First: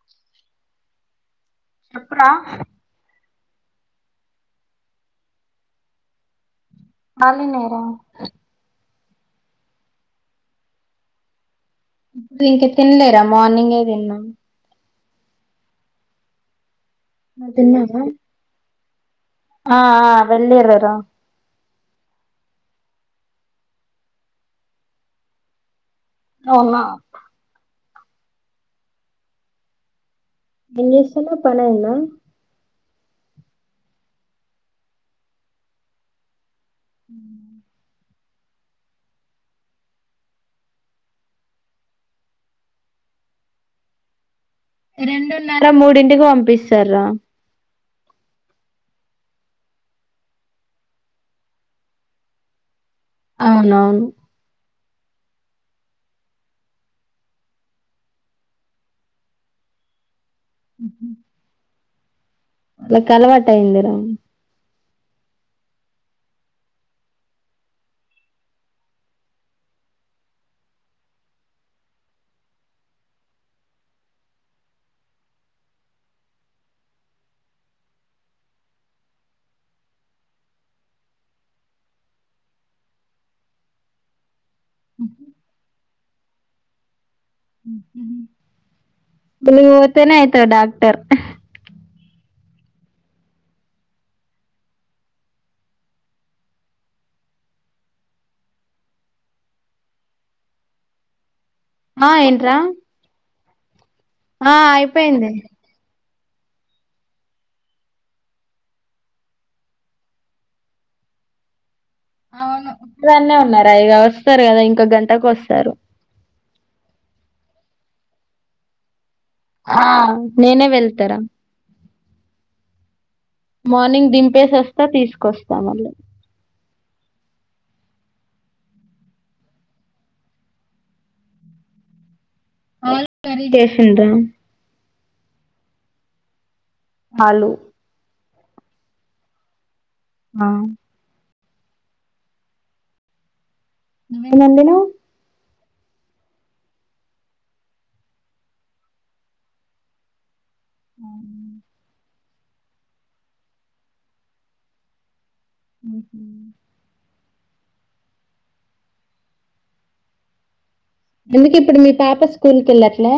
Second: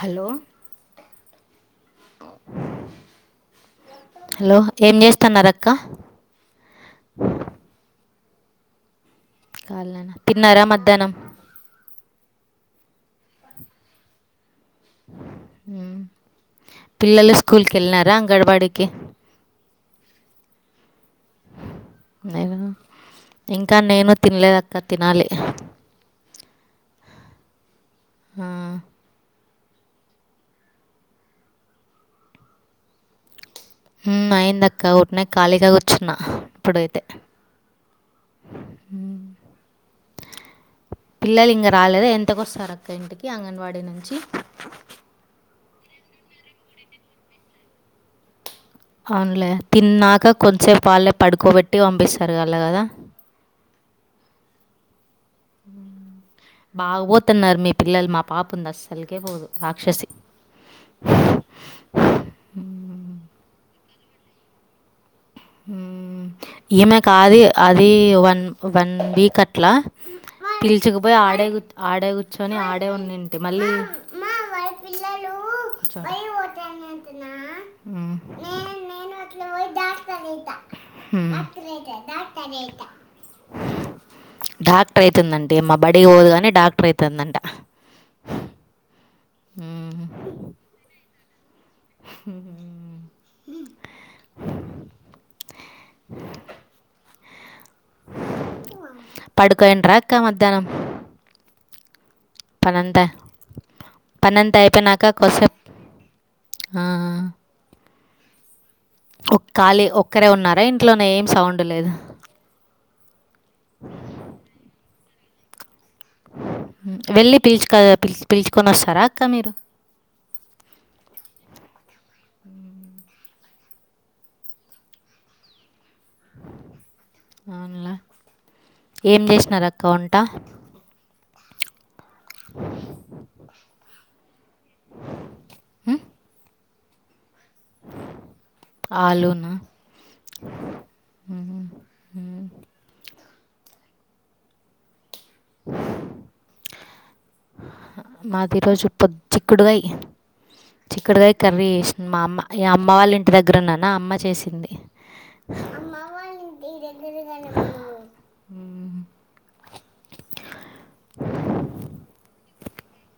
Hello చెప్పురా hello! ఏం చేస్తున్నారు అక్కా? అవునా తిన్నారా మధ్యాహ్నం? ఇప్పుడు ఇంక తినలేరా? మార్నింగ్ ఏ తిన్నా. మ్ పిల్లలు స్కూల్ క తిన్నావా వెళ్ళినారా అంగన్వాడి కి ఆ ఆ వెళ్ళిర్రురా నేను ఇంకా నేను తినలేదు అక్కా నేను చేసిన తినాలి అవునా ఆ ఏం చేస్తున్నావు పని అయ్యిందా? అయిందిక్కా ఊరకనే ఖాళీగా కూర్చున్నా ఇప్పుడైతే మ్ పిల్లలు ఇంకా రాలేదా? ఎంతకొస్తారు అక్కా ఇంటికి అంగన్వాడీ నుంచి రెండున్నర మూడింటికి పంపిరు. అవునులే తిన్నాక కొంచసేపు వాళ్ళే పడుకోబెట్టి పంపిస్తారు కదా? అవునవును బాగు పోతున్నారు మీ పిల్లలు మా పాప ఉంది అస్సలుకే పోదు రాక్షసి. వాళ్ళకి అలవాటు అయింది లేండి. ఈమె కాది అది వన్ వన్ వీక్ అట్లా పిలుచుకుపోయి ఆడే ఆడే కూర్చొని ఆడే ఉండుంటి మళ్ళీ మా పిల్లలు భయం డాక్టర్ అయితా మ్ డాక్టర్ అయితా డాక్టర్ అయితా డాక్టర్ డాక్టర్ అయితుందంట బడికి పోదు కాని డాక్టర్ అవుతుందంట. స్కూల్ కి హ్మ్. పోతేనే అయితారు డాక్టర్. పడుకొనింటారా అక్కా మధ్యాహ్నం ఆ ఏంటరా పన్నంతా అయిపోయినాక అయిపోయింది కొంత సేపు ఆ ఖాళీ ఒక్కరే ఉన్నారా ఇంట్లోనే ఏం సౌండ్ లేదు. అవును ఒక్క దాన్నే ఉన్నా రా ఇగ వస్తారు కదా ఇంకొక గంటకు వస్తారు. వెళ్ళి పిలిచు పి పిల్చుకొని వస్తారా అక్క మీరు. ఆ నేనే వెళ్తారా? మార్నింగ్ దింపేసి వస్తా తీసుకొస్తా మళ్ళీ. అవునా, ఏం చేసినారక్కా వంట? ఆలూ కర్రీ, చేసిందా? ఆలూ ఆలూ ఆ ఏమోండినవ్ [unintelligible] మాది ఈరోజు పచ్చి చిక్కుడుగాయి చిక్కుడుకాయ కర్రీ చేసింది మా అమ్మ ఆ అమ్మ వాళ్ళ ఇంటి దగ్గర ఉన్నానా అమ్మ చేసింది ఉహ్ ని ఎందుకు ఇప్పుడు మీ పాప స్కూల్ కు వెళ్ళట్లే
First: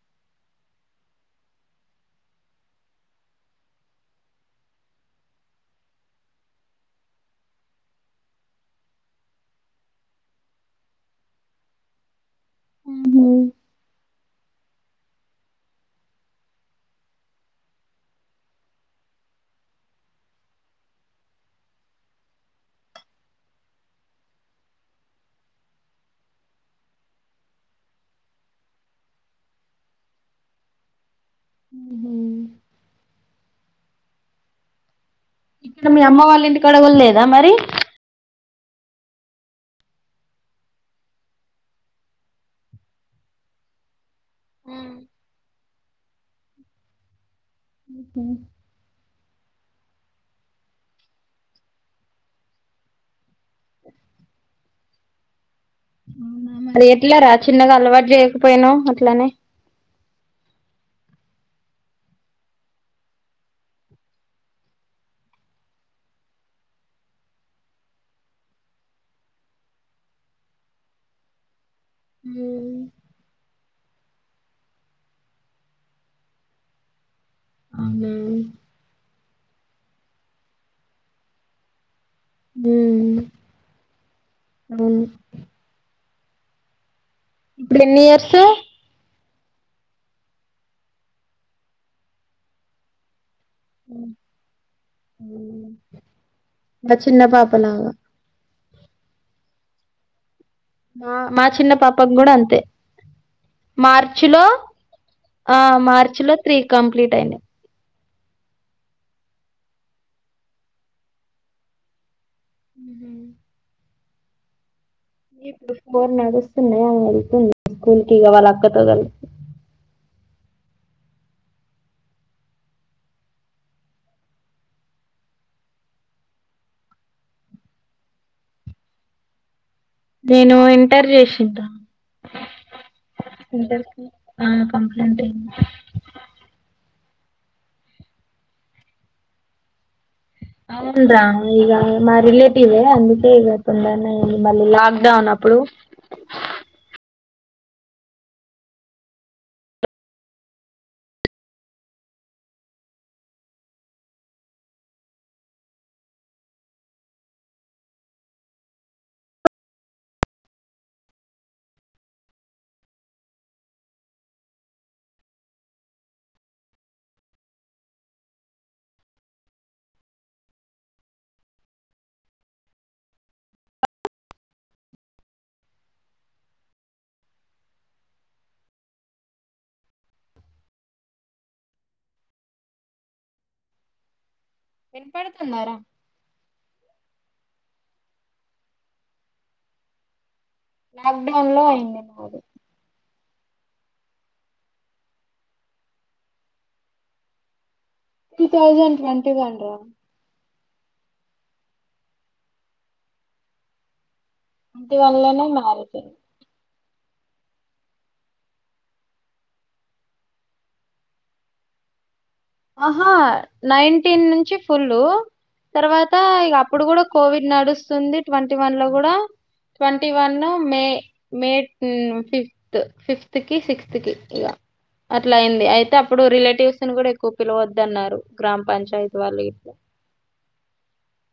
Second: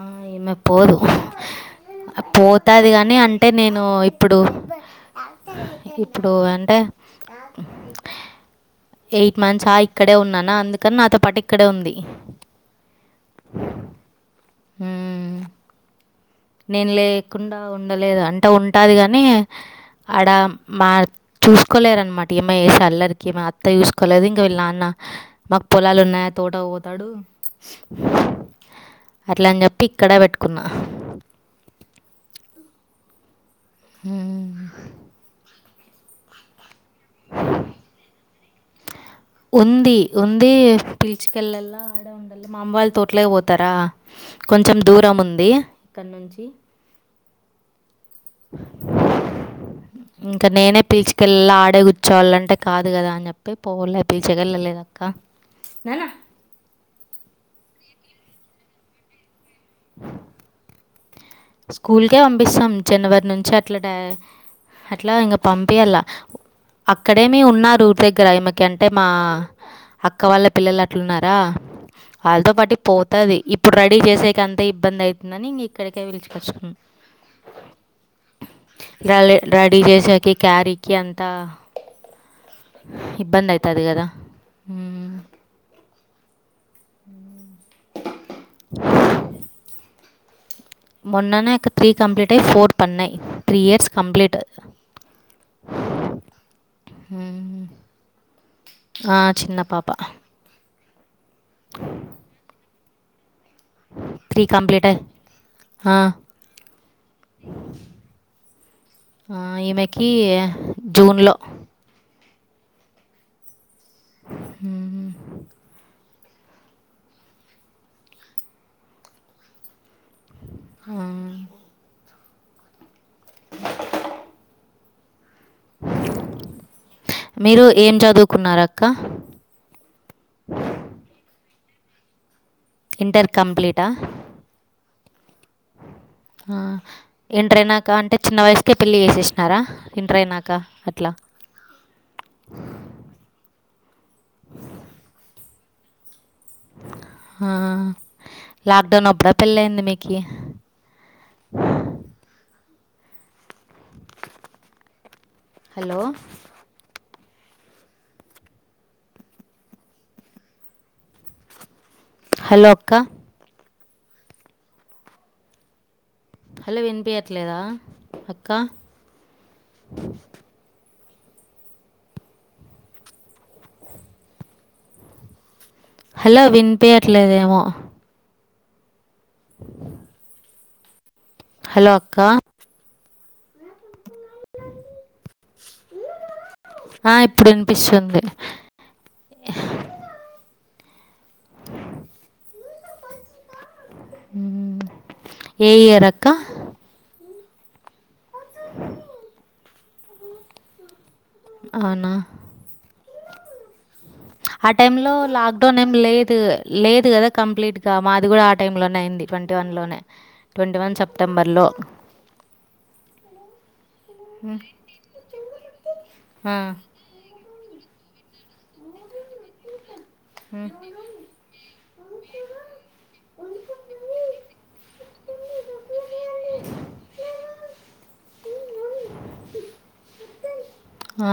ఆ ఈమె పోదు పోతాది గాని అంటే నేను ఇప్పుడు ఇప్పుడు అంటే ఎయిట్ మంత్స్ ఆగి ఇక్కడే ఉన్నానా అందుకని నాతో పాటు ఇక్కడే ఉంది ఆహా హ్ నేను లేకుండా ఉండలేదు అంటే ఉంటది గానీ ఆడ మా చూసుకోలేరనమాట ఈమె చేసే అల్లరికి ఈమె అత్త చూసుకోలేదు ఇంక వీళ్ళ నాన్న మాకు పొలాలు ఉన్నాయా తోటకు పోతాడు అట్ల అని చెప్పి ఇక్కడ పెట్టుకున్నా హ్ ఇగ మీ అమ్మ వాళ్ళ ఇంటి కడ గుడ లేదా మరి ఉంది ఉంది పీచుకల్ల మా అమ్మ వాళ్ళ తోటలాక్ పోతారా కొంచెం హ్మ్. దూరం ఉంది. ఇక్కడ నుంచి ఉహ్ ఇంకా నేనే పిచుకెళ్లా ఆడే కూర్చోళంటే కాదు కదా అని చెప్పి ప్పే పోవలే బిచగల లేద అక్క అవునా! మరి ఎట్లరా చిన్నగా అలవాటు చేయకపోయినవు అట్లనే [inaudible] స్కూల్కే పంపిస్తాం జనవరి నుంచి అట్లానే అట్లా ఇంకా పంపియలా అక్కడేనే ఉన్నరూ ఊరూ దగ్గర ఇమెకి అంటే మా అక్క వాళ్ళ పిల్లలు అట్ల ఉన్నారా వాళ్ళతో పాటు హ్మ్. పోతది ఇప్పుడు రెడీ చేసే అంత ఇబ్బంది అయితుందని ఇంగా ఇక్కడికే పిలుచు కచ్కు అవునా గాలే రెడీ చేసాకి ఇ క్యారీకి అంతా హు ఉమ్ ఇబ్బంది. అవుతది కదా హు అవును ఎప్పుడెన్నేయర్స్ [inaudible] మొన్ననే ఒక త్రీ కంప్లీట్ అయి ఫోర్ పన్నాయ్ త్రీ ఇయర్స్ కంప్లీట్ హ్మ్. మా చిన్న హ్ పాపలాగా ఆ చిన్న పాప హ మా చిన్న పాపకి కూడా అంతే మార్చ్ లో త్రీ కంప్లీట్ ఆ అయ్యి మార్చ్ లో త్రీ కంప్లీట్ అయినాయ్ ఆ ఈమెకి జూన్ లో ఉహ్ హ్ ఇప్పుడు ఫోర్ నడుస్తున్నాయి అ వెళ్తుంది స్కూల్ కి వాళ్ళ అక్క తో కలిసి హ [unintelligible] మీరు ఏం చదువుకున్నారు అక్క నేను ఇంటర్ చేసిన్ర ఇంటర్ ఇంటర్ కంప్లీటా కి అన్ కంప్లీట్ అయింది ఆ ఇంటర్ అయినాక అంటే చిన్న వయసుకే పెళ్ళి చేసేసినారా ఇంటరైనాక అవున్ రా ఇగ మా రిలేటివ్ ఏ అందుకే ఇగ తొందరనే మళ్ళీ లాక్ డౌన్ అప్పుడు ఆ లాక్డౌన్ ఆప్పుడా పెళ్ళి అయింది మీకి హలో హలో అక్క హలో వినిపియట్లేదా అక్క హలో వినిపియట్లేదు ఏమో హలో అక్క వినపదితుందా రా ఆ ఇప్పుడు వినిపిస్తుంది లాక్ డౌన్ లో అయింది నాది ఉ ఏ ఇయర్ అక్క టూ థౌసండ్ ట్వంటీ వన్ రా అవునా ఆ టైమ్ ట్వంటీ లో వన్ లోనే లాక్ డౌన్ మ్యారేజ్ ఏం అయింది లేదు లేదు కదా కంప్లీట్గా మాది కూడా ఆ టైంలోనే అయింది ట్వంటీ వన్ లోనే ట్వంటీ వన్ సెప్టెంబర్లో ఆహా నైన్టీన్ నుంచి హ్మ్. ఫుల్ తర్వాత ఇగ ఆ! అప్పుడు కూడా కోవిడ్ నడుస్తుంది ట్వంటీ వన్ లో కూడా ట్వంటీ వన్ లో హ్మ్. మే మే ఉమ్ ఫిఫ్త్ ఫిఫ్త్ కి సిక్స్త్ కి ఇగ అట్లా అయింది అయి తే అప్పుడు రిలేటివ్స్ ని కూడా ఎక్కువ పిలవద్దన్నారు గ్రామ పంచాయతీ వాళ్ళ ఇట్లా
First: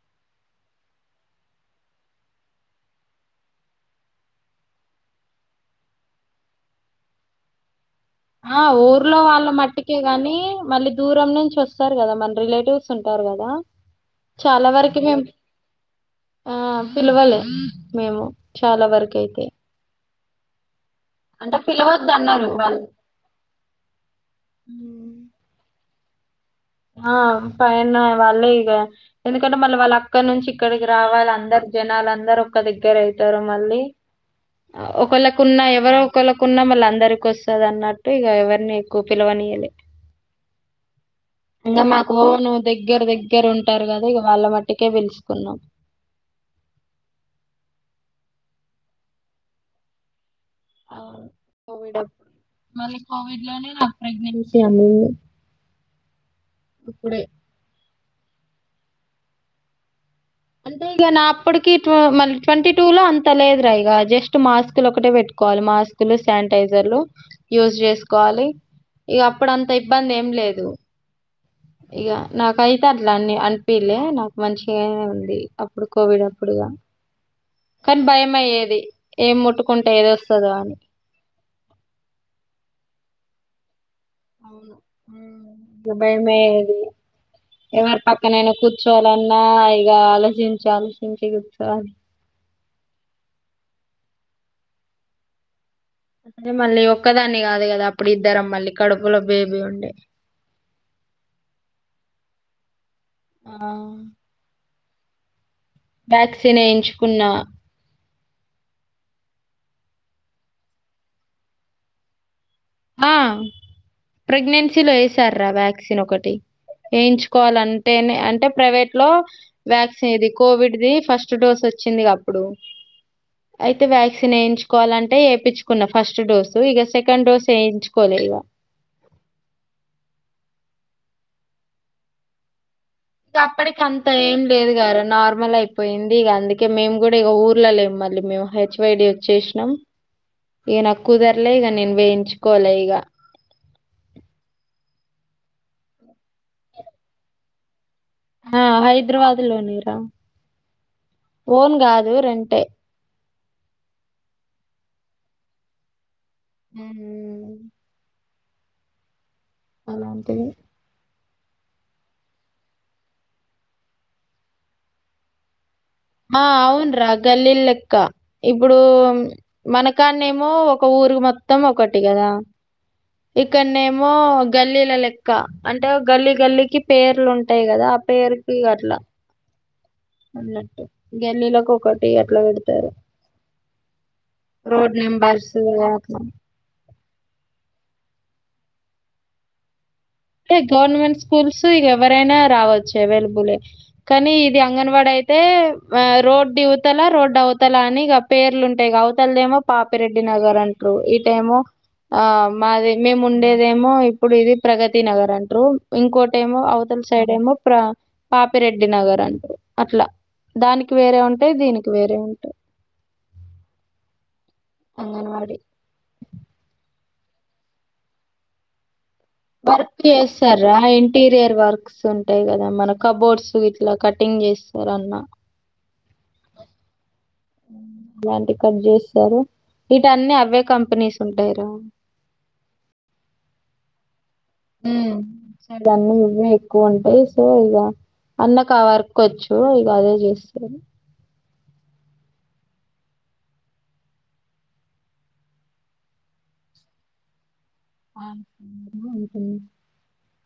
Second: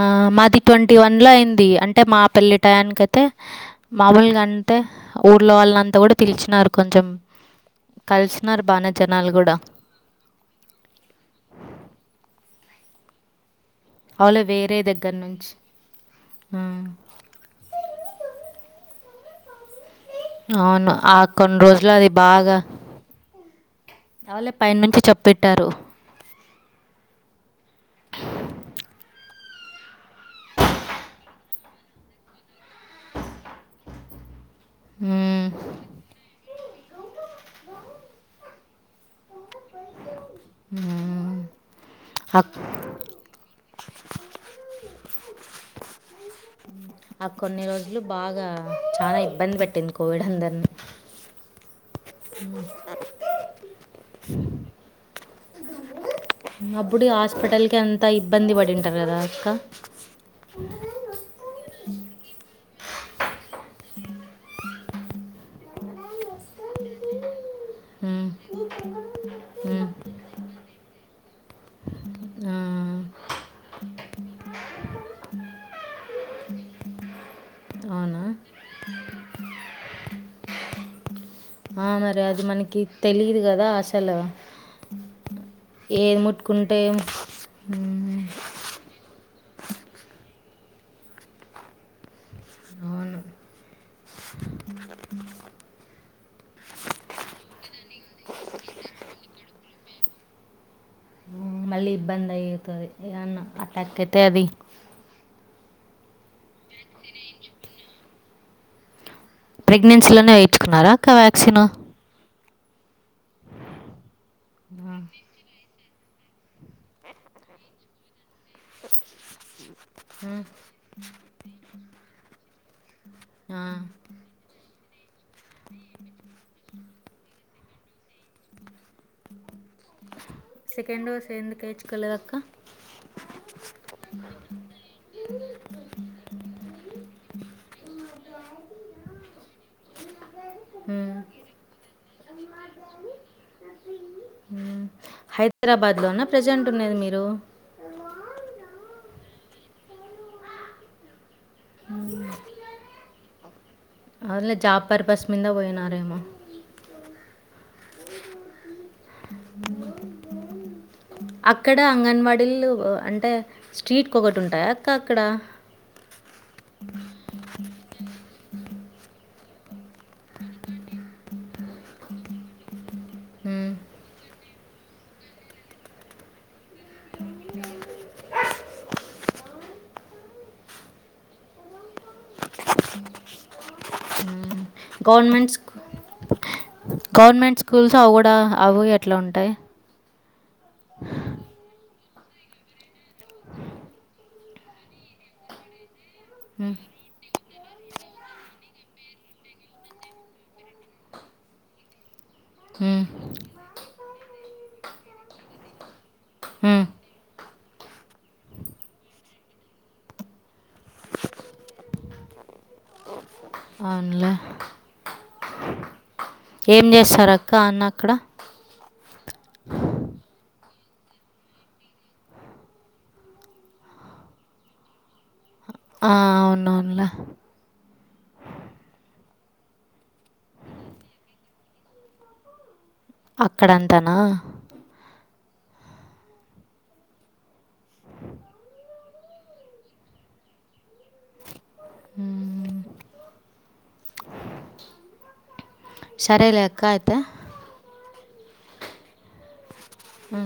ఆ మాది ట్వంటీ వన్ లో అయింది అంటే మా పెళ్ళి టయానికి అయితే మామూలుగంతే ఊర్లో వాళ్ళంతా కూడా పిలిచినారు కొంచెం కలిసిననారు బానే జనాలు కూడా ఓకేగాని మళ్ళీ దూరం నుంచి వస్తారు కదా మన రిలేటివ్స్ ఉంటారు కదా అవులే చాలా వేరే వరకి దగ్గర మేము నుంచి. ఆ హ్మ్. పిలవలే మేము చాలా వరకు అయితే అవును ఆ కొన్ని రోజులు అది పిలవద్దన్నారు బాగా వాళ్ళు. అవులే పైన నుంచి హ్మ్. చెప్ పెట్టారు ఆ పైన వాళ్ళే ఇగ ఎందుకంటే మళ్ళీ వాళ్ళు అక్కడ నుంచి ఇక్కడికి రావాలి అందరు జనాలు అందరు ఒక్క దగ్గర అయితారు మళ్ళీ ఒకళ్ హ్మ్. కున్న ఎవరో ఒకళ్ళకున్నా మళ్ళ అందరికోస్ వస్తది అన్నట్టు ఇగ ఎవరిని ఎక్కువ పిలవనియలే ఆ ఇంకా మాకు ను దగ్గర దగ్గర ఉంటారు కదా ఇక వాళ్ళ మట్టుకే పిలుసుకున్నాం ఆ కొన్ని రోజులు బాగా చానా ఇబ్బంది పెట్టింది కోవిడ్ అందరినీ ఆ కోవిడ్ మరి కోవిడ్ లోనే నా ప్రెగ్నెన్సీ అనింది అప్పుడు హాస్పిటల్ కి అంత ఇబ్బంది పడింటారు కదా అక్క అంతే ఇగ నా అప్పటికి మ ట్వంటీ టూ లో అంత లేదు రా ఇగ జస్ట్ మాస్కు లో ఒకటే పెట్టుకోవాలి మాస్క్ తులు శానిటైజర్లు యూజ్ మ్మ్. చేసుకోవాలి ఇగ అప్పుడు అంత మ్మ్. ఇబ్బంది ఏం లేదు ఇగ ఆ, నాకైతే అట్లా అన్ని అనిపిలే నాకు మంచిగానే ఉంది అప్పుడు కోవిడ్ అప్పుడుగా ఉ కానీ భయం అయ్యేది ఏం ముట్టుకుంటే ఏది వస్తదో అని ఆ మరి అది మనకి తెలియదు కదా అసలు అవును [unintelligible] ఏది బయమది ముట్టుకుంటే ఎవరి మ్మ్. పక్కనేను కు చోలన్నా ఈ ఆలోచించు ఆలోచించంచి గచ్చ [unintelligible] అవును అదే మళ్ళీ ఒక్కదాన్ని కాదు కదా అప్పుడు ఇద్దరం మళ్ళీ కడుపులో బేబీ ఉండే ఉం మళ్ళీ ఇబ్బంది అయితది ఏదన్నా ఆ అటాక్ అయితే అది టాక్సిన్ వేయించుకున్నా ప్రెగ్నెన్సీలోనే వేయిచుకున్నారా అక్క వ్యాక్సిన్ ఆ ప్రెగ్నెన్సీలో వేసార రా వ్యాక్ ను ఒకటి వేయించుకోవాళ్లంటే నే అంటే ప్రైవేట్ లో వ్యాక్సిన్ ఇది కోవిడ్ది ఫస్ట్ డోస్ వచ్చింది గా అప్పుడు అయితే వ్యాక్సిన్ వేయించుకోవాలంటే వేపిచుకున్న ఫస్ట్ డోసు ఇగ సెకండ్ డోసు వేయించుకోలే ఇగ సెకండ్ డోస్ ఎందుకు ఏయిచుకోలేదక్క ఇగ అప్పటికి అంత ఏం లేదు గర నార్మల్ అయిపోయింది ఇక అందుకే మేము కూడా ఇక ఊర్లో లేము మళ్ళీ మేము హెచ్ వైడి వచ్చేసినం అ ఈగ నాకు కుదర్లే ఈగ నేను వేయించుకోవలే ఈగ హైదరాబాద్ లోనా ప్రజెంట్ ఉన్నది మీరు ఆ హైదరాబాద్ లోనేరా ఓన్ కాదు రెంటే అవునులే జాబ్ పర్పస్ మీద పోయినారేమో హు హామ్ అలాంటిదే అక్కడ అంగన్వాడీలు అంటే స్ట్రీట్కి ఒకటి ఉంటాయా అక్క అక్కడ ఆ అవున రా గల్లీల లెక్క ఇప్పుడు మనకాన్న ఏమో ఒక ఊరుకి మొత్తం ఒకటి కదా హ్మ్. ఇక్కడనే ఏమో గల్లీల లెక్క అంటే గల్లీ గల్లికి పేర్లు ఉంటాయి కదా పేరుకి ఇగ అట్లా ఆ అన్నట్టు గల్లీలలకు ఒకటి అట్లా పెడతారు రోడ్ గవర్నమెంట్ నెంబర్స్ స్కూ అట్లా గవర్నమెంట్ స్కూల్స్ అవి కూడా అవి ఎట్లా ఉంటాయి టే గవర్నమెంట్ స్కూల్స్ ఇగ ఎవరైనా రావచ్చు అవైలబులే కానీ ఇది అంగన్వాడ అయి తే రోడ్ ఇవతలా రోడ్ ఆవు అవతల అని ఇగ పేర్లుంటాయి అవతలదేమో పాపిరెడ్డి నగర్ అంటారు ఇటేమో ఆ మాది హ్మ్. మేము ఉండేదేమో ఇప్పుడు ఇది ప్రగతి నగర్ అంటారు ఇంకోటి ఏమో హ్మ్. అవతలి సైడ్ ఏమో ప్ర పాపిరెడ్డి నగర్ అంటారు అట్లా దానికి వేరే ఉంటాయి దీనికి వేరే ఉంటాయి అవునులే అంగన్వాడి. ఏం చేస్తారు అక్క అన్న అక్కడ వర్క్ చేస్తారా ఇంటీరియర్ వర్క్ ఉంటాయి కదా మన కబోర్డ్స్ ఇట్లా కటింగ్ చేస్తారు అన్న ఆ అవునవునులా ఇలాంటి కట్ చేస్తారు ఇటు అన్ని అవే కంపెనీస్ ఉంటాయరా అక్కడంతానా ఉ ఇటు సైడ్ అన్నీ ఇవ్వే ఎక్కువ ఉంటాయి సో ఇగ అన్నకు ఆ వర్క్ వచ్చు ఇక అదే చేస్తంది హ సరేలే అక్క అయితే ఆ అంట అ